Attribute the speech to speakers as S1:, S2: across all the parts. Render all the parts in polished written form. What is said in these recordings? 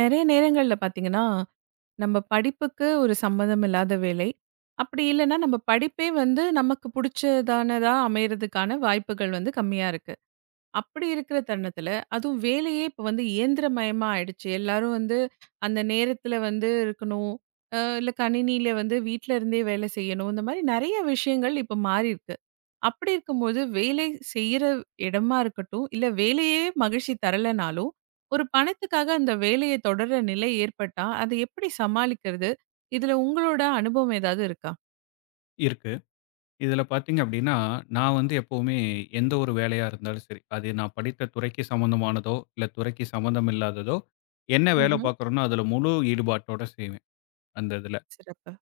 S1: நெறைய நேரங்கள்ல பார்த்தீங்கன்னா, நம்ம படிப்புக்கு ஒரு சம்மந்தம் இல்லாத வேலை. அப்படி இல்லன்னா, நம்ம படிப்பே வந்து நமக்கு புடிச்சதானதா அமையறதுக்கான வாய்ப்புகள் வந்து கம்மியா இருக்கு. அப்படி இருக்கிற தருணத்தில, அதுவும் வேலையே இப்ப வந்து இயந்திரமயமா ஆயிடுச்சு. எல்லாரும் வந்து அந்த நேரத்தில வந்து இருக்கணும். இல்ல கணினியில வந்து வீட்ல இருந்தே வேலை செய்யணும். இந்த மாரி நெறைய விஷயங்கள் இப்ப மாறிருக்கு. அப்படி இருக்கும்போது, வேலை செய்ற இடமா இருக்கட்டும், இல்ல வேலையே மகிழ்ச்சி தரலனாலும், ஒரு பணத்துக்காக அந்த வேலைய தொடர நிலை ஏற்பட்டா, அதை எப்படி சமாளிக்கிறது? இதுல உங்களோட அனுபவம் ஏதாவது இருக்கா?
S2: இருக்கு. இதில பார்த்தீங்க அப்டின்னா, நான் வந்து எப்பவுமே எந்த ஒரு வேலையா இருந்தாலும் சரி, அது நான் படித்த துறைக்கு சம்மந்தமானதோ, இல்ல துறைக்கு சம்மந்தம் இல்லாததோ, என்ன வேலை
S1: ம்ஹ்ம்.
S2: பார்க்குறேனோ அதில முழு ஈடுபாட்டோட செய்வேன், அந்த இதில.
S1: சிறப்பு.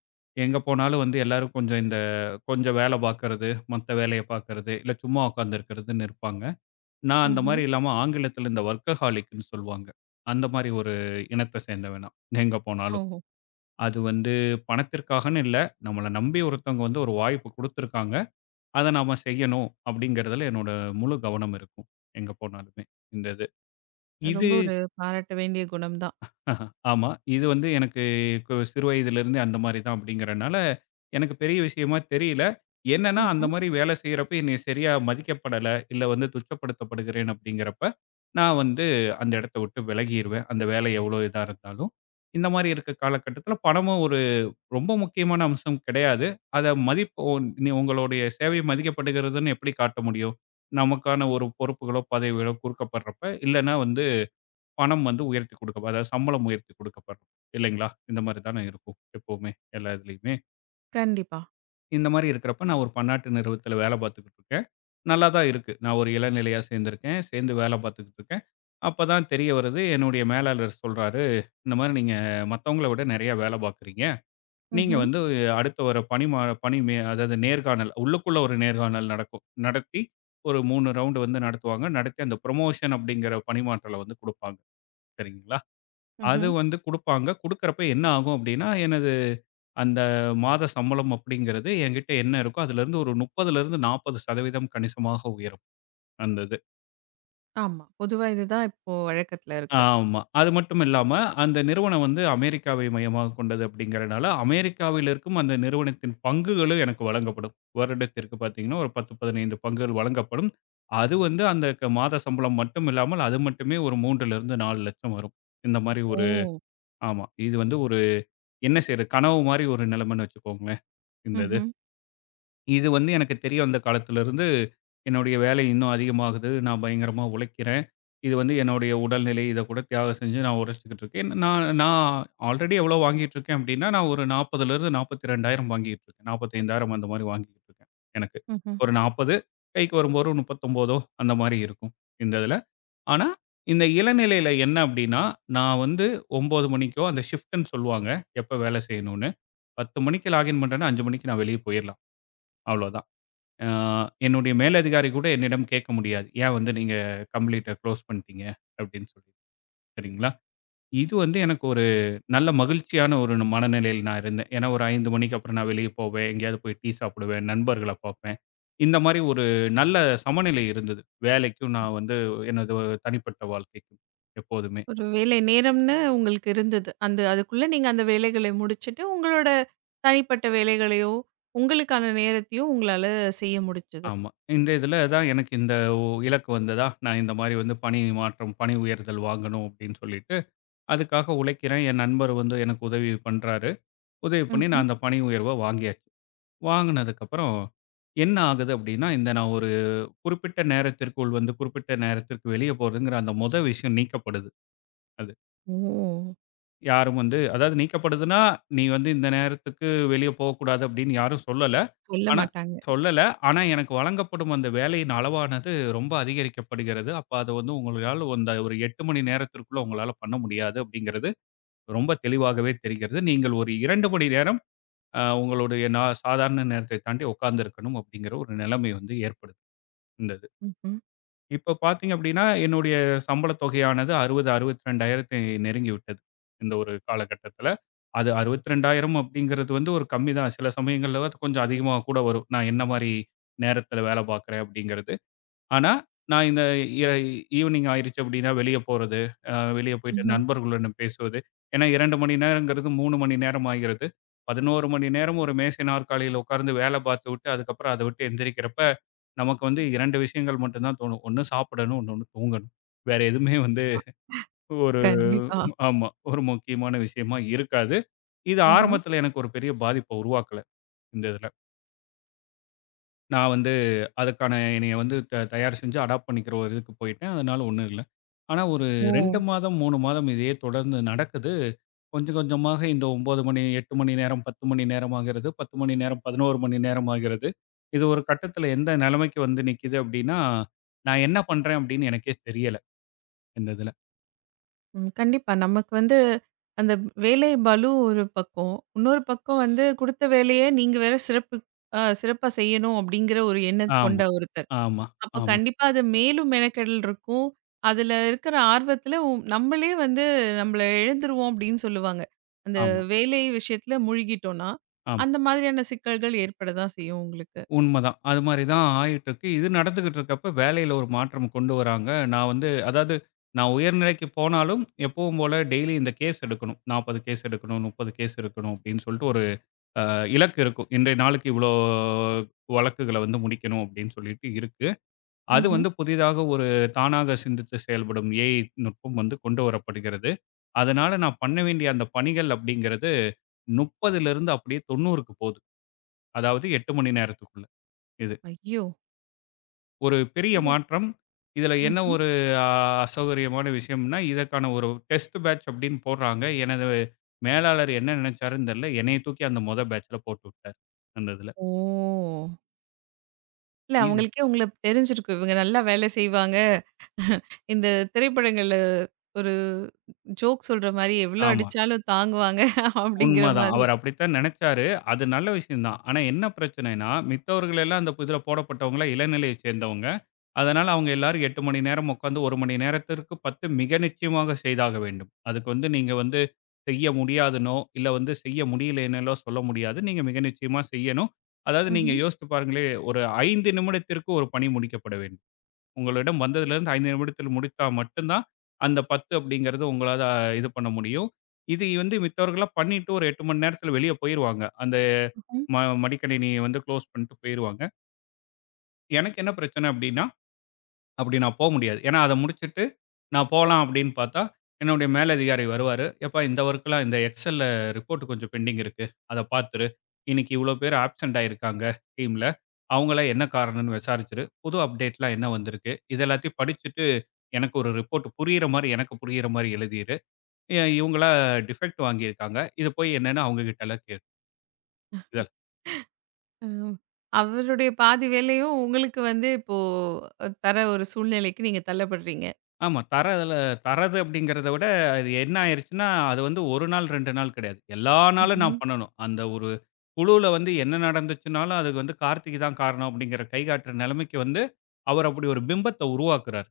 S2: எங்க போனாலும் வந்து எல்லாரும் கொஞ்சம் வேலை பார்க்கறது, மத்த வேலைய பார்க்கறது, இல்ல சும்மா உட்காந்துருக்கிறதுன்னு இருப்பாங்க. நான் அந்த
S1: ம்ஹ்ம்.
S2: மாரி இல்லாம ஆங்கிலத்தில இந்த வொர்க்கஹாலிக்ன்னு சொல்லுவாங்க. அந்த மாரி ஒரு இனத்த சேர்ந்தவன் நான், எங்க போனாலும்.
S1: ஓ!
S2: அது வந்து பணத்திற்காகன்னு இல்ல, நம்மள நம்பி ஒருத்தவங்க வந்து ஒரு வாய்ப்பு குடுத்துருக்காங்க. அத நாம செய்யணும் அப்படிங்கிறதுல என்னோட முழு கவனம் இருக்கும். எங்க போனாலுமே இந்த இது. இது
S1: ரொம்ப ஒரு பாராட்ட வேண்டிய குணம் தான்.
S2: ஆஹா, ஆமா. இது வந்து எனக்கு சிறு வயதிலிருந்தே அந்த மாரி தான் அப்படிங்கிறனால, எனக்கு பெரிய விஷயமா தெரியல. என்னன்னா அந்த
S1: ம்ஹ்ம்.
S2: மாரி வேலை செய்றப்ப என்னைய சரியா மதிக்கப்படல, இல்ல வந்து துச்சப்படுத்தப்படுகிறேன் அப்படிங்கிறப்ப, நான் வந்து அந்த இடத்த விட்டு விலகிருவேன். அந்த வேலை எவ்வளோ இதா இருந்தாலும். இந்த மாரி இருக்க காலகட்டத்தில பணமும் ஒரு ரொம்ப முக்கியமான அம்சம் கிடையாது. அத மதிப்பு நீ உங்களுடைய சேவை மதிக்கப்படுகிறதுன்னு எப்படி காட்ட முடியும்? நமக்கான ஒரு பொறுப்புகளோ, பதவிகளோ குடுக்கப்படுறப்ப, இல்லன்னா வந்து பணம் வந்து உயர்த்தி குடுக்க அதாவது சம்பளம் உயர்த்தி குடுக்கப்படும். இல்லைங்களா? இந்த மாரி தானே இருக்கும் எப்பவுமே, எல்லா இதுலயுமே.
S1: கண்டிப்பா.
S2: இந்த மாரி இருக்கிறப்ப நான் ஒரு பன்னாட்டு நிறுவனத்தில வேலை பார்த்துக்கிட்டு இருக்கேன். நல்லா தான் இருக்கு. நான் ஒரு இளநிலையா சேர்ந்திருக்கேன். சேர்ந்து வேலை பார்த்துக்கிட்டு இருக்கேன். அப்ப தான் தெரிய வருது, என்னுடைய மேலாளர் சொல்றாரு, "இந்த மாரி நீங்க மத்தவங்கள விட நெறைய வேலை பார்க்குறீங்க." நீங்க
S1: ம்ஹ்ம்.
S2: வந்து அடுத்து வர பணி மே அதாவது நேர்காணல் உள்ளுக்குள்ள ஒரு நேர்காணல் நடக்கும். நடத்தி ஒரு 3 ரவுண்டு வந்து நடத்துவாங்க. நடத்தி அந்த ப்ரமோஷன் அப்படிங்கிற பணிமாற்றல வந்து குடுப்பாங்க. சரிங்களா? அது
S1: ம்ஹ்ம்.
S2: வந்து குடுப்பாங்க. குடுக்கறப்ப என்ன ஆகும் அப்படின்னா, எனது அந்த மாத சம்பளம் அப்படிங்கிறது என்கிட்ட என்ன இருக்கோ, அதிலிருந்து ஒரு 30லிருந்து 40% கணிசமாக உயரும். அந்த
S1: ஆமா. பொதுவா இதுதான் இப்போ வழக்கத்துல இருக்கு.
S2: ஆமா. அது மட்டும் இல்லாம, அந்த நிறுவனம் வந்து அமெரிக்காவை மையமாகக் கொண்டது அப்படிங்கறனால, அமெரிக்காவில் இருக்கும் அந்த நிறுவனத்தின் பங்குகளும் எனக்கு வழங்கப்படும். வருடத்திற்கு பாத்தீங்கன்னா, ஒரு 10, 15 பங்குகள் வழங்கப்படும். அது வந்து அந்த மாத சம்பளம் மட்டும் இல்லாமல், அது மட்டுமே ஒரு 3ல இருந்து 4 லட்சம் வரும். இந்த மாரி ஒரு
S1: ஓ!
S2: ஆமா. இது வந்து ஒரு என்ன செய்யறது? கனவு மாரி ஒரு நிலைமைன்னு வச்சுக்கோங்களேன், இந்த இது.
S1: ம்ஹ்ம்.
S2: இது வந்து எனக்கு தெரிய வந்த காலத்திலருந்து, என்னுடைய வேலை இன்னும் அதிகமாகுது. நான் பயங்கரமா உழைக்கிறேன். இது வந்து என்னுடைய உடல்நிலை இத கூட தியாகம் செஞ்சு நான் உழைச்சுக்கிட்டு இருக்கேன். நான் நான் ஆல்ரெடி எவ்வளோ வாங்கிட்டு இருக்கேன் அப்படின்னா, நான் ஒரு 40,000- 42,000 வாங்கிட்டு இருக்கேன். 45,000 அந்த மாரி வாங்கிக்கிட்டு இருக்கேன் எனக்கு.
S1: ம்ஹ்ம்.
S2: ஒரு 40 கைக்கு வரும்போது ஒரு 39 அந்த மாரி இருக்கும் இந்த இதில. ஆனா, இந்த இளநிலையில என்ன அப்படின்னா, நான் வந்து 9 மணிக்கோ அந்த ஷிஃப்ட்ன்னு சொல்லுவாங்க. எப்ப வேலை செய்யணும்னு. 10 மணிக்கு லாகின் பண்றேன்னா 5 மணிக்கு நான் வெளிய போயிரலாம். அவ்வளோதான். ஆ என்னுடைய மேலதிகாரி கூட என்னிடம் கேட்க முடியாது. "ஏன் வந்து நீங்க கம்ப்ளீட்ட குளோஸ் பண்ணிட்டீங்க?" அப்படின்னு சொல்லி. சரிங்களா? இது வந்து எனக்கு ஒரு நல்ல மகிழ்ச்சியான ஒரு மனநிலையில நான் இருந்தேன். ஏன்னா ஒரு 5 மணிக்கு அப்புறம் நான் வெளிய போவேன். எங்கேயாவது போய் டீ சாப்பிடுவேன், நண்பர்கள பார்ப்பேன். இந்த மாரி ஒரு நல்ல சமநிலை இருந்தது. வேலைக்கும் நான் வந்து எனது தனிப்பட்ட வாழ்க்கைக்கும் எப்போதுமே.
S1: ஒரு வேலை நேரம்னு உங்களுக்கு இருந்தது. அதுக்குள்ள நீங்க அந்த வேலைகளை முடிச்சுட்டு, உங்களோட தனிப்பட்ட வேலைகளையோ, உங்களுக்கான நேரத்தையோ உங்களால செய்ய முடிச்சது.
S2: ஆமா. இந்த இதில தான் எனக்கு இந்த ஒ இலக்கு வந்ததா, நான் இந்த மாரி வந்து பணி மாற்றம், பணி உயர்தல் வாங்கணும் அப்படின்னு சொல்லிட்டு அதுக்காக உழைக்கிறேன். என் நண்பர் வந்து எனக்கு உதவி பண்றாரு. உதவி பண்ணி நான்
S1: ம்ஹ்ம்.
S2: அந்த பணி உயர்வ வாங்கியாச்சு. வாங்குனதுக்கப்புறம் என்ன ஆகுது அப்டின்னா, இந்த நான் ஒரு குறிப்பிட்ட நேரத்திற்குள் வந்து குறிப்பிட்ட நேரத்திற்கு வெளிய போறதுங்கிற அந்த மொத விஷயம் நீக்கப்படுது. அது.
S1: ஓ!
S2: யாரும் வந்து அதாவது நீக்கப்படுதுன்னா, நீ வந்து இந்த நேரத்துக்கு வெளிய போகக்கூடாது அப்டின்னு யாரும் சொல்லல.
S1: சொல்ல
S2: ஆனா
S1: மாட்டாங்க.
S2: சொல்லல. ஆனா எனக்கு வழங்கப்படும் அந்த வேலையின் அளவானது ரொம்ப அதிகரிக்கப்படுகிறது. அப்ப அது வந்து உங்களால அந்த ஒரு 8 மணி நேரத்திற்குள்ள உங்களால பண்ண முடியாது அப்டிங்கிறது ரொம்ப தெளிவாகவே தெரிகிறது. நீங்கள் ஒரு 2 மணி நேரம் உங்களுடைய சாதாரண நேரத்தை தாண்டி உட்கார்ந்திருக்கணும் அப்படிங்கிற ஒரு நிலைமை வந்து ஏற்படுது இந்த இது.
S1: ம்ஹ்ம்.
S2: இப்ப பார்த்தீங்க அப்படின்னா, என்னுடைய சம்பளத் தொகையானது 60, 62,000 நெருங்கி விட்டது. இந்த ஒரு காலகட்டத்தில. அது 62,000 அப்படிங்கிறது வந்து ஒரு கம்மி தான். சில சமயங்கள்ல அது கொஞ்சம் அதிகமா கூட வரும். நான் என்ன மாரி நேரத்தில வேலை பார்க்குறேன் அப்படிங்கிறது. ஆனா, நான் இந்த இ ஈவ்னிங் ஆயிருச்சு அப்படின்னா வெளிய போறது, அ வெளிய போயிட்டு
S1: ம்ஹ்ம்.
S2: நண்பர்களுடன் பேசுவது. ஏன்னா 2 மணி நேரங்கிறது 3 மணி நேரம் ஆகிறது. 11 மணி நேரம் ஒரு மேசை நாற்காலியில உட்கார்ந்து வேலை பார்த்துவிட்டு, அதுக்கப்புறம் அத விட்டு எந்திரிக்கிறப்ப, நமக்கு வந்து 2 விஷயங்கள் மட்டும் தான் தோணும். ஒண்ணு சாப்பிடணும், இன்னொன்னு தூங்கணும். வேற எதுவுமே வந்து ஒரு
S1: கண்டிப்பா.
S2: ஆமா, ஒரு முக்கியமான விஷயமா இருக்காது. இது
S1: ம்ஹ்ம்.
S2: ஆரம்பத்தில எனக்கு ஒரு பெரிய பாதிப்ப உருவாக்கல, இந்த இதுல. நான் வந்து அதுக்கான என்னைய வந்து தயார் செஞ்சு அடாப்ட் பண்ணிக்கிற ஒரு இதுக்கு போயிட்டேன். அதனால ஒண்ணும் இல்ல. ஆனா ஒரு
S1: ஓ!
S2: 2 மாதம், 3 மாதம் இதையே தொடர்ந்து நடக்குது. கொஞ்சம் கொஞ்சமாக இந்த 9 மணி, 8 மணி நேரம், 10 மணி நேரம் ஆகிறது. 10 மணி நேரம், 11 மணி நேரம் ஆகிறது. இது ஒரு கட்டத்தில எந்த நிலைமைக்கு வந்து நிக்குது அப்டின்னா, நான் என்ன பண்றேன் அப்டின்னு எனக்கே தெரியல, இந்த இதுல.
S1: ம். கண்டிப்பா. நமக்கு வந்து அந்த வேலை பளு ஒரு பக்கம். இன்னொரு பக்கம் வந்து குடுத்த வேலைய நீங்க வேற சிறப்பு அ சிறப்பா செய்யணும் அப்படிங்கிற ஒரு எண்ணம்
S2: ஆமா,
S1: கொண்ட ஒருத்தர்.
S2: ஆமா,
S1: அப்ப
S2: ஆமா,
S1: கண்டிப்பா அது மேலும் மெனக்கெடல் இருக்கும். அதுல இருக்கிற ஆர்வத்துல நம்மளே வந்து நம்மள இழந்துருவோம் அப்படின்னு சொல்லுவாங்க. அந்த
S2: ஆமா,
S1: வேலை விஷயத்துல முழுகிட்டோம்னா,
S2: ஆமா.
S1: அந்த மாதிரியான சிக்கல்கள் ஏற்பட தான் செய்யும் உங்களுக்கு.
S2: உண்மதான். அது மாரி தான் ஆயிட்டுருக்கு. இது நடந்துகிட்டு இருக்கப்ப வேலையில ஒரு மாற்றம் கொண்டு வராங்க. நான் வந்து அதாவது நான் உயர்நிலைக்கு போனாலும், எப்பவும் போல டெய்லி இந்த கேஸ் எடுக்கணும். 40 கேஸ் எடுக்கணும், 30 கேஸ் எடுக்கணும் அப்படின்னு சொல்லிட்டு ஒரு அ இலக்கு இருக்கும். இன்றைய நாளுக்கு இவ்வளோ வழக்குகள வந்து முடிக்கணும் அப்படின்னு சொல்லிட்டு இருக்கு. அது
S1: ம்ஹ்ம்.
S2: வந்து புதிதாக ஒரு தானாக சிந்தித்து செயல்படும் ஏஐ நுட்பம் வந்து கொண்டு வரப்படுகிறது. அதனால நான் பண்ண வேண்டிய அந்த பணிகள் அப்படிங்கிறது 30லிருந்து அப்படியே 90க்கு போகுது. அதாவது 8 மணி நேரத்துக்குள்ள இது.
S1: ஐயோ!
S2: ஒரு பெரிய
S1: இது
S2: மாற்றம். இதில என்ன
S1: ம்ஹ்ம்.
S2: ஒரு அ அசௌகரியமான விஷயம்னா, இதற்கான ஒரு டெஸ்ட் பேட்ச் அப்படின்னு போடுறாங்க. எனது மேலாளர் என்ன நினைச்சாருன்னு தெரியல. என்னைய தூக்கி அந்த மொத பேட்ச்ல போட்டு விட்டாரு. அந்த இதில.
S1: ஓ! இல்ல
S2: இது
S1: அவங்களுக்கே உங்கள தெரிஞ்சிருக்கும். இவங்க நல்லா வேலை செய்வாங்க. இந்த திரைப்படங்கள்ல ஒரு ஜோக் சொல்ற மாரி எவ்வளோ
S2: ஆமா.
S1: அடிச்சாலும் தாங்குவாங்க அப்படிங்கிற
S2: உண்மதான்.
S1: மாதிரி.
S2: அவர் அப்படித்தான் நெனச்சாரு. அது நல்ல விஷயம் தான். ஆனா என்ன பிரச்சனைன்னா, மித்தவர்கள் எல்லாம் அந்த இதுல போடப்பட்டவங்கலாம் இளநிலையைச் சேர்ந்தவங்க. அதனால அவங்க எல்லாரும் 8 மணி நேரம் உட்கார்ந்து 1 மணி நேரத்திற்கு 10 மிக நிச்சயமாக செய்தாக வேண்டும். அதுக்கு வந்து நீங்க வந்து செய்ய முடியாதுன்னோ, இல்ல வந்து செய்ய முடியலைன்னோ சொல்ல முடியாது. நீங்க மிக நிச்சயமா செய்யணும். அதாவது நீங்க
S1: ம்ஹ்ம்.
S2: யோசிச்சு பாருங்களேன், ஒரு 5 நிமிடத்திற்கு ஒரு பணி முடிக்கப்பட வேண்டும். உங்களிடம் வந்ததிலிருந்து 5 நிமிடத்தில் முடித்தா மட்டும் தான், அந்த 10 அப்படிங்கிறது உங்களால இது பண்ண முடியும். இது வந்து மித்தவர்கள்லாம் பண்ணிட்டு ஒரு 8 மணி நேரத்தில வெளிய போயிருவாங்க. அந்த ம மடிக்கணினிய வந்து குளோஸ் பண்ணிட்டு போயிருவாங்க. எனக்கு என்ன பிரச்சனை அப்படின்னா, அப்படி நான் போ முடியாது. ஏன்னா அத முடிச்சுட்டு நான் போலாம் அப்படின்னு பார்த்தா, என்னுடைய மேலதிகாரி வருவாரு. "எப்பா இந்த ஒர்க்லாம் இந்த எக்ஸெல்ல ரிப்போர்ட் கொஞ்சம் பெண்டிங் இருக்கு. அத பார்த்துரு. இன்னைக்கு இவ்வளோ பேர் ஆப்சென்ட் ஆயிருக்காங்க டீம்ல. அவங்கலாம் என்ன காரணம்னு விசாரிச்சுரு. புது அப்டேட்லாம் என்ன வந்திருக்கு? இது எல்லாத்தையும் படிச்சுட்டு எனக்கு ஒரு ரிப்போர்ட் புரியிற மாரி எனக்கு புரியிற மாரி எழுதிரு. இவங்களா டிஃபெக்ட் வாங்கியிருக்காங்க. இது போய் என்னன்னு அவங்க கிட்டலாம் கேக்குதல்.
S1: அ அவருடைய பாதி வேலையும் உங்களுக்கு வந்து இப்போ தர ஒரு சூழ்நிலைக்கு நீங்க தள்ளப்படுறீங்க.
S2: ஆமா. தரது அப்படிங்கிறத விட அது என்ன ஆயிருச்சுன்னா, அது வந்து 1 நாள் 2 நாள் கிடையாது. எல்லா நாளும்
S1: ம்ஹ்ம்.
S2: நான் பண்ணணும். அந்த ஒரு குழுவுல வந்து என்ன நடந்துச்சுனாலும், அதுக்கு வந்து கார்த்திக் தான் காரணம் அப்படிங்கிற கைகாட்டுற நிலைமைக்கு வந்து, அவர் அப்படி ஒரு பிம்பத்த உருவாக்குறாரு.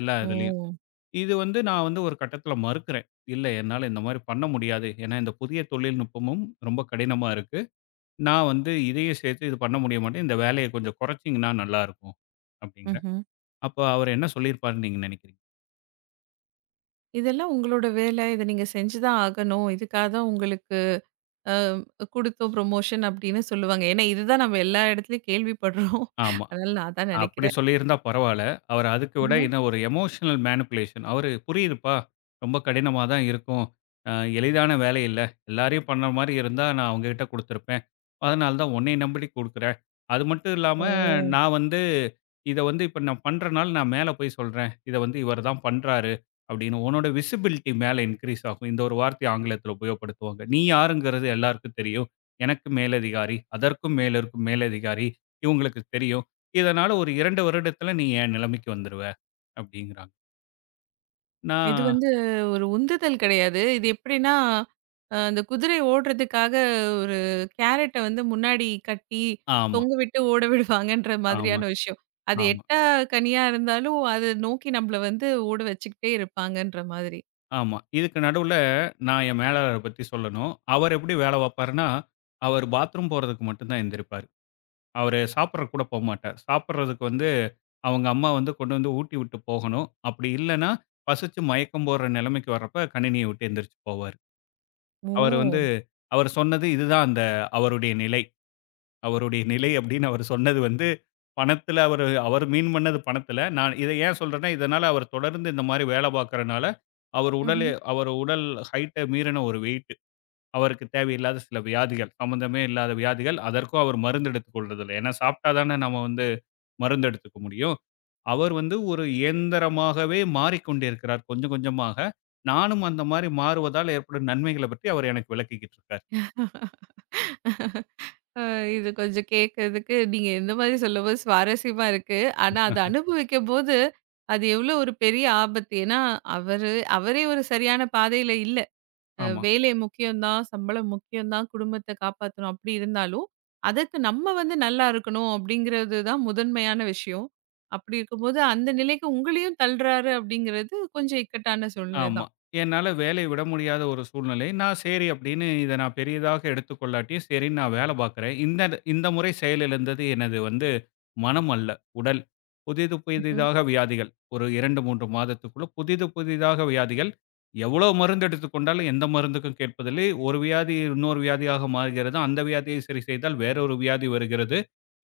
S2: எல்லா இதுலயும்.
S1: ஓ!
S2: இது வந்து நான் வந்து ஒரு கட்டத்தில மறுக்கிறேன். இல்ல என்னால இந்த மாரி பண்ண முடியாது. ஏன்னா இந்த புதிய தொழில்நுட்பமும் ரொம்ப கடினமா இருக்கு. நான் வந்து இதையும் சேர்த்து இது பண்ண முடிய மாட்டேன். இந்த வேலைய கொஞ்சம் குறைச்சீங்கன்னா நல்லாருக்கும் அப்படிங்கிறேன்.
S1: ம்ஹ்ம்.
S2: அப்ப அவரு என்ன சொல்லியிருப்பாருன்னு நீங்க நினைக்கிறீங்க?
S1: இதெல்லாம் உங்களோட வேலை. இத நீங்க செஞ்சு தான் ஆகணும். இதுக்காக தான் உங்களுக்கு அ குடுத்தோம் ப்ரமோஷன் அப்படின்னு சொல்லுவாங்க. ஏன்னா, இதுதான் நம்ம எல்லா இடத்துலயும் கேள்விப்படுறோம்.
S2: ஆமா.
S1: அதனால நான் அதான்
S2: அப்படி
S1: நினைக்கிறேன்.
S2: சொல்லியிருந்தா பரவால்ல. அவரு அதுக்கு விட
S1: ம்ஹ்ம்.
S2: என்ன ஒரு எமோஷனல் மேனிபுலேஷன். அவரு புரியுதுப்பா. ரொம்ப கடினமா தான் இருக்கும். அ எளிதான வேலை இல்ல. எல்லாரையும் பண்ண மாரி இருந்தா நான் அவங்ககிட்ட குடுத்துருப்பேன். அதனால தான் உன்னைய நம்பி குடுக்குறேன். அது மட்டும் இல்லாம
S1: ஓ!
S2: நான் வந்து இத வந்து இப்ப நான் பண்றனால, நான் மேல போய் சொல்றேன். இத வந்து இவர் தான் பண்றாரு அப்படின்னு. உன்னோட விசிபிலிட்டி மேல இன்கிரீஸ் ஆகும். இந்த ஒரு வார்த்தைய ஆங்கிலத்தில உபயோகப்படுத்துவாங்க. நீ யாருங்கிறது எல்லாருக்கும் தெரியும். எனக்கு மேலதிகாரி, அதற்கும் மேல இருக்கும் மேலதிகாரி இவங்களுக்கு தெரியும். இதனால ஒரு 2 வருடத்தில நீ என் நிலைமைக்கு வந்துருவ அப்படிங்கிறாங்க.
S1: இது
S2: நான்
S1: வந்து ஒரு உந்துதல் கிடையாது. இது எப்படின்னா, அந்த குதிரை ஓடுறதுக்காக ஒரு கேரட்ட வந்து முன்னாடி கட்டி,
S2: ஆமா,
S1: தொங்க விட்டு ஓட விடுவாங்கன்ற
S2: ஆமா,
S1: மாதிரியான விஷயம். அது
S2: ஆமா,
S1: எட்டா கனியா இருந்தாலும், அத நோக்கி நம்மள வந்து ஓட வச்சுக்கிட்டே இருப்பாங்கன்ற மாதிரி.
S2: ஆமா. இதுக்கு நடுவுல நான் என் மேலாளர பத்தி சொல்லணும். அவர் எப்படி வேல பாப்பாருன்னா, அவர் பாத்ரூம் போறதுக்கு மட்டும் தான் எந்திரிப்பாரு. அவரு சாப்பிடறக்கு கூட போமாட்டார். சாப்பிடறதுக்கு வந்து அவங்க அம்மா வந்து கொண்டு வந்து ஊட்டி விட்டு போகணும். அப்படி இல்லன்னா, பசிச்சு மயக்கம் போடுற நிலைமைக்கு வர்றப்ப கணினிய விட்டு எந்திரிச்சு போவாரு. அவரு வந்து
S1: ஓ!
S2: அவர் சொன்னது இதுதான் அந்த அவருடைய நிலை. அவருடைய நிலை அப்படின்னு அவர் சொன்னது வந்து பணத்தில அவர் மீன் பண்ணது பணத்தில. நான் இத ஏன் சொல்றேன்னா, இதனால அவர் தொடர்ந்து இந்த மாரி வேலை பார்க்கிறனால, அவர் உடல்
S1: ம்ஹ்ம்.
S2: அவர் உடல் ஹைட்ட மீறின ஒரு வெயிட். அவருக்கு தேவையில்லாத சில வியாதிகள், சம்மந்தமே இல்லாத வியாதிகள். அதற்கும் அவர் மருந்து எடுத்துக் கொள்றதில்ல. ஏன்னா சாப்பிட்டா தானே நம்ம வந்து மருந்து எடுத்துக்க முடியும். அவர் வந்து ஒரு இயந்திரமாகவே மாறிக்கொண்டிருக்கிறார் கொஞ்சம் கொஞ்சமாக. நானும் அந்த மாரி மாறுவதால் ஏற்படும் நன்மைகள பற்றி அவர் எனக்கு விளக்கிக்கிட்டு இருக்கார்.
S1: அ இது கொஞ்சம் கேட்கறதுக்கு நீங்க இந்த மாதிரி சொல்லும்போது சுவாரஸ்யமா இருக்கு. ஆனா, அத அனுபவிக்கும்போது, அது எவ்வளோ ஒரு பெரிய ஆபத்து. ஏன்னா, அவரு அவரே ஒரு சரியான பாதையில இல்ல.
S2: ஆமா,
S1: வேலை முக்கியம் தான், சம்பளம் முக்கியம் தான், குடும்பத்த காப்பாத்தணும் அப்படி இருந்தாலும், அதற்கு நம்ம வந்து நல்லா இருக்கணும் அப்படிங்கிறது தான் முதன்மையான விஷயம். அப்படி இருக்கும்போது, அந்த நிலைக்கு உங்களையும் தள்றாரு அப்படிங்கிறது கொஞ்சம் இக்கட்டான சூழ்நிலை
S2: ஆமா. என்னால வேலைய விட முடியாத ஒரு சூழ்நிலை. நான் சரி அப்படின்னு இத நான் பெரியதாக எடுத்துக்கொள்ளாட்டியும் சரின்னு நான் வேல பார்க்கிறேன். இந்த இந்த முறை செயலிழந்தது எனது வந்து மனம் அல்ல, உடல். புதிது
S1: தான்.
S2: புதிதாக வியாதிகள். ஒரு 2, 3 மாதத்துக்குள்ள புதிது புதிதாக வியாதிகள். எவ்வளோ மருந்து எடுத்துக் கொண்டாலும் எந்த மருந்துக்கும் கேட்பதில்லை. ஒரு வியாதி இன்னொரு வியாதியாக மாறுகிறது. அந்த வியாதியை சரி செய்தால் வேறொரு வியாதி வருகிறது.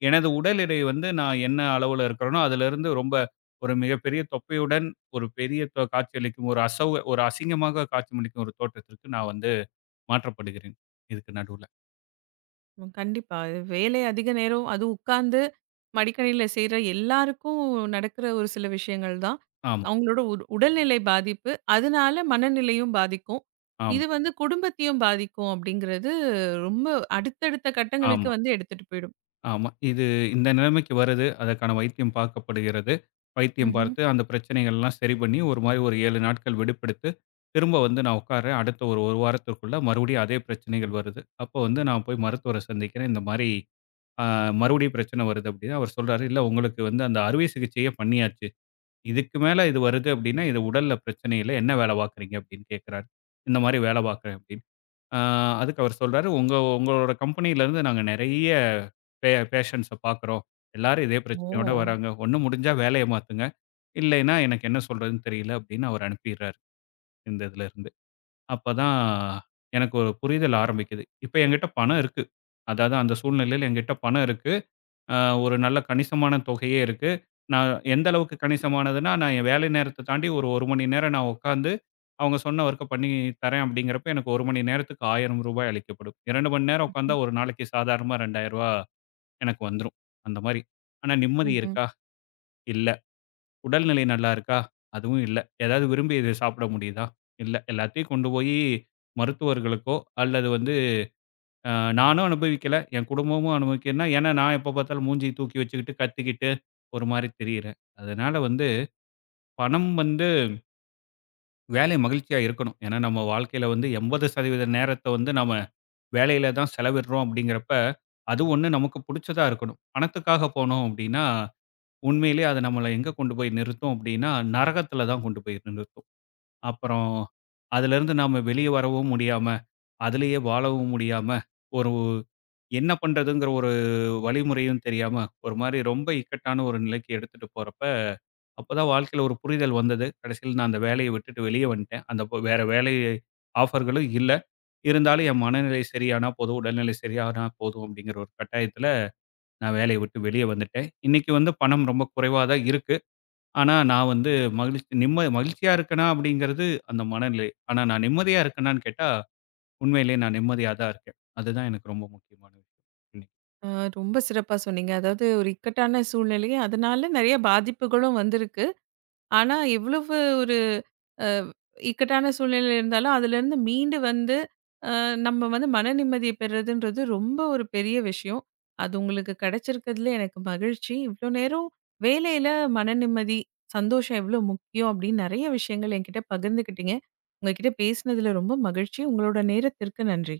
S2: எனது உடல் எடை வந்து நான் என்ன அளவுல இருக்கிறேனோ அதிலிருந்து ரொம்ப ஒரு மிகப்பெரிய தொப்பையுடன் ஒரு பெரிய காட்சியளிக்கும் ஒரு ஒரு அசிங்கமாக காட்சியமளிக்கும் ஒரு தோற்றத்திற்கு நான் வந்து மாற்றப்படுகிறேன். இதுக்கு நடுவுல.
S1: ம், கண்டிப்பா. அது வேலை அதிக நேரம் அது உட்கார்ந்து மடிக்கணினியில செய்ற எல்லாருக்கும் நடக்கிற ஒரு சில விஷயங்கள் தான்.
S2: ஆமா,
S1: அவங்களோட உடல்நிலை பாதிப்பு, அதனால மனநிலையும் பாதிக்கும்.
S2: ஆமா,
S1: இது வந்து குடும்பத்தையும் பாதிக்கும் அப்படிங்கிறது ரொம்ப அடுத்தடுத்த கட்டங்களுக்கு
S2: ஆமா.
S1: வந்து எடுத்துட்டு போயிடும்.
S2: ஆமா. இந்த நிலைமைக்கு வருது. அதற்கான வைத்தியம் பார்க்கப்படுகிறது. வைத்தியம்
S1: ம்ஹ்ம்.
S2: பார்த்து அந்த பிரச்சனைகள்லாம் சரி பண்ணி, ஒரு மாரி ஒரு 7 நாட்கள் விடுப்பெடுத்து, திரும்ப வந்து நான் உட்கார்றேன். அடுத்த ஒரு 1 வாரத்திற்குள்ள மறுபடியும் அதே பிரச்சனைகள் வருது. அப்போ வந்து நான் போய் மருத்துவர சந்திக்கிறேன். இந்த மாரி அ மறுபடியும் பிரச்சனை வருது அப்டின்னா, அவர் சொல்றாரு, "இல்ல உங்களுக்கு வந்து அந்த அறுவை சிகிச்சையே பண்ணியாச்சு. இதுக்கு மேல இது வருது அப்டின்னா, இது உடல்ல பிரச்சனை இல்ல. என்ன வேலை பார்க்குறீங்க?" அப்டின்னு கேட்கிறாரு. இந்த மாரி வேலை பார்க்குறேன் அப்டின்னு. ஆ அதுக்கு அவர் சொல்றாரு, உங்களோட கம்பெனியிலருந்து நாங்க நெறைய பேஷண்ட்ஸ பார்க்குறோம். எல்லாரும் இதே
S1: ஓ!
S2: பிரச்சனையோட வராங்க. ஒண்ணு முடிஞ்சா வேலைய மாத்துங்க. இல்லைன்னா எனக்கு என்ன சொல்றதுன்னு தெரியல." அப்படின்னு அவர் அனுப்பிடுறாரு இந்த இதுலருந்து. அப்பதான் எனக்கு ஒரு புரிதல் ஆரம்பிக்குது. இப்ப என்கிட்ட பணம் இருக்கு. அதாவது அந்த சூழ்நிலையில என்கிட்ட பணம் இருக்கு. அ ஒரு நல்ல கணிசமான தொகையே இருக்கு. நான் எந்த அளவுக்கு கணிசமானதுன்னா, நான் என் வேலை நேரத்த தாண்டி ஒரு 1 மணி நேரம் நான் உட்காந்து, அவங்க சொன்ன வொர்க்க பண்ணி தரேன் அப்படிங்கிறப்ப, எனக்கு 1 மணி நேரத்துக்கு ரூ. 1000 அளிக்கப்படும். 2 மணி நேரம் உட்காந்தா ஒரு நாளைக்கு சாதாரணமா ரூ. 2000 எனக்கு வந்துரும். அந்த மாரி. ஆனா நிம்மதி
S1: ம்ஹ்ம்.
S2: இருக்கா? இல்ல. உடல்நிலை நல்லா இருக்கா? அதுவும் இல்ல. ஏதாவது விரும்பி இத சாப்பிட முடியுதா? இல்ல. எல்லாத்தையும் கொண்டு போயி மருத்துவர்களுக்கோ, அல்லது வந்து அ நானும் அனுபவிக்கல. என் குடும்பமும் அனுபவிக்கலன்னா, ஏன்னா நான் எப்ப பார்த்தாலும் மூஞ்சிய தூக்கி வச்சுக்கிட்டு, கத்திக்கிட்டு ஒரு மாரி திரியிறேன். அதனால வந்து பணம் வந்து வேலை மகிழ்ச்சியா இருக்கணும். ஏன்னா நம்ம வாழ்க்கையில வந்து 80% நேரத்த வந்து நாம வேலையில தான் செலவிடுறோம் அப்படிங்கிறப்ப, அது ஒண்ணு நமக்கு புடிச்சதா இருக்கணும். பணத்துக்காக போனோம் அப்படின்னா, உண்மையிலேயே அது நம்மள எங்க கொண்டு போய் நிறுத்தும் அப்படின்னா, நரகத்துல தான் கொண்டு போய் நிறுத்தும். அப்புறம் அதுலேருந்து நாம வெளிய வரவும் முடியாம, அதிலேயே வாழவும் முடியாம, ஒரு என்ன பண்றதுங்கிற ஒரு வழிமுறையும் தெரியாம, ஒரு மாரி ரொம்ப இக்கட்டான ஒரு நிலைக்கு எடுத்துட்டு போறப்ப, அப்பதான் வாழ்க்கையில ஒரு புரிதல் வந்தது. கடைசியில நான் அந்த வேலைய விட்டுட்டு வெளிய வந்துட்டேன். அந்த வேற வேலை ஆஃபர்களும் இல்ல. இருந்தாலும் என் மனநிலை சரியானா போதும், உடல்நிலை சரியானா போதும் அப்படிங்கிற ஒரு கட்டாயத்தில நான் வேலைய விட்டு வெளிய வந்துட்டேன். இன்னைக்கு வந்து பணம் ரொம்ப குறைவா தான் இருக்கு. ஆனா, நான் வந்து மகிழ்ச்சி மகிழ்ச்சியா இருக்கனா அப்படிங்கிறது அந்த மனநிலை. ஆனா, நான் நிம்மதியா இருக்கனான்னு கேட்டா, உண்மையிலேயே நான் நிம்மதியா தான் இருக்கேன். அதுதான் எனக்கு ரொம்ப முக்கியமான விஷயம். ம்.
S1: அ ரொம்ப சிறப்பா சொன்னீங்க. அதாவது ஒரு இக்கட்டான சூழ்நிலை, அதனால நெறைய பாதிப்புகளும் வந்திருக்கு. ஆனா, எவ்வளவு ஒரு அ இக்கட்டான சூழ்நிலை இருந்தாலும், அதுலேருந்து மீண்டு வந்து, அ நம்ம வந்து மன நிம்மதிய பெறுறதுன்றது ரொம்ப ஒரு பெரிய விஷயம். அது உங்களுக்கு கிடைச்சிருக்கிறதுல எனக்கு மகிழ்ச்சி. இவ்ளோ நேரம் வேலையில மன நிம்மதி, சந்தோஷம் எவ்ளோ முக்கியம் அப்படின்னு நெறைய விஷயங்கள் என்கிட்ட பகிர்ந்துக்கிட்டீங்க. உங்க கிட்ட பேசினதுல ரொம்ப மகிழ்ச்சி. உங்களோட நேரத்திற்கு நன்றி.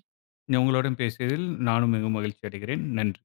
S2: உங்களுடன் பேசியதில் நானும் மிகவும் மகிழ்ச்சி அடைகிறேன். நன்றி.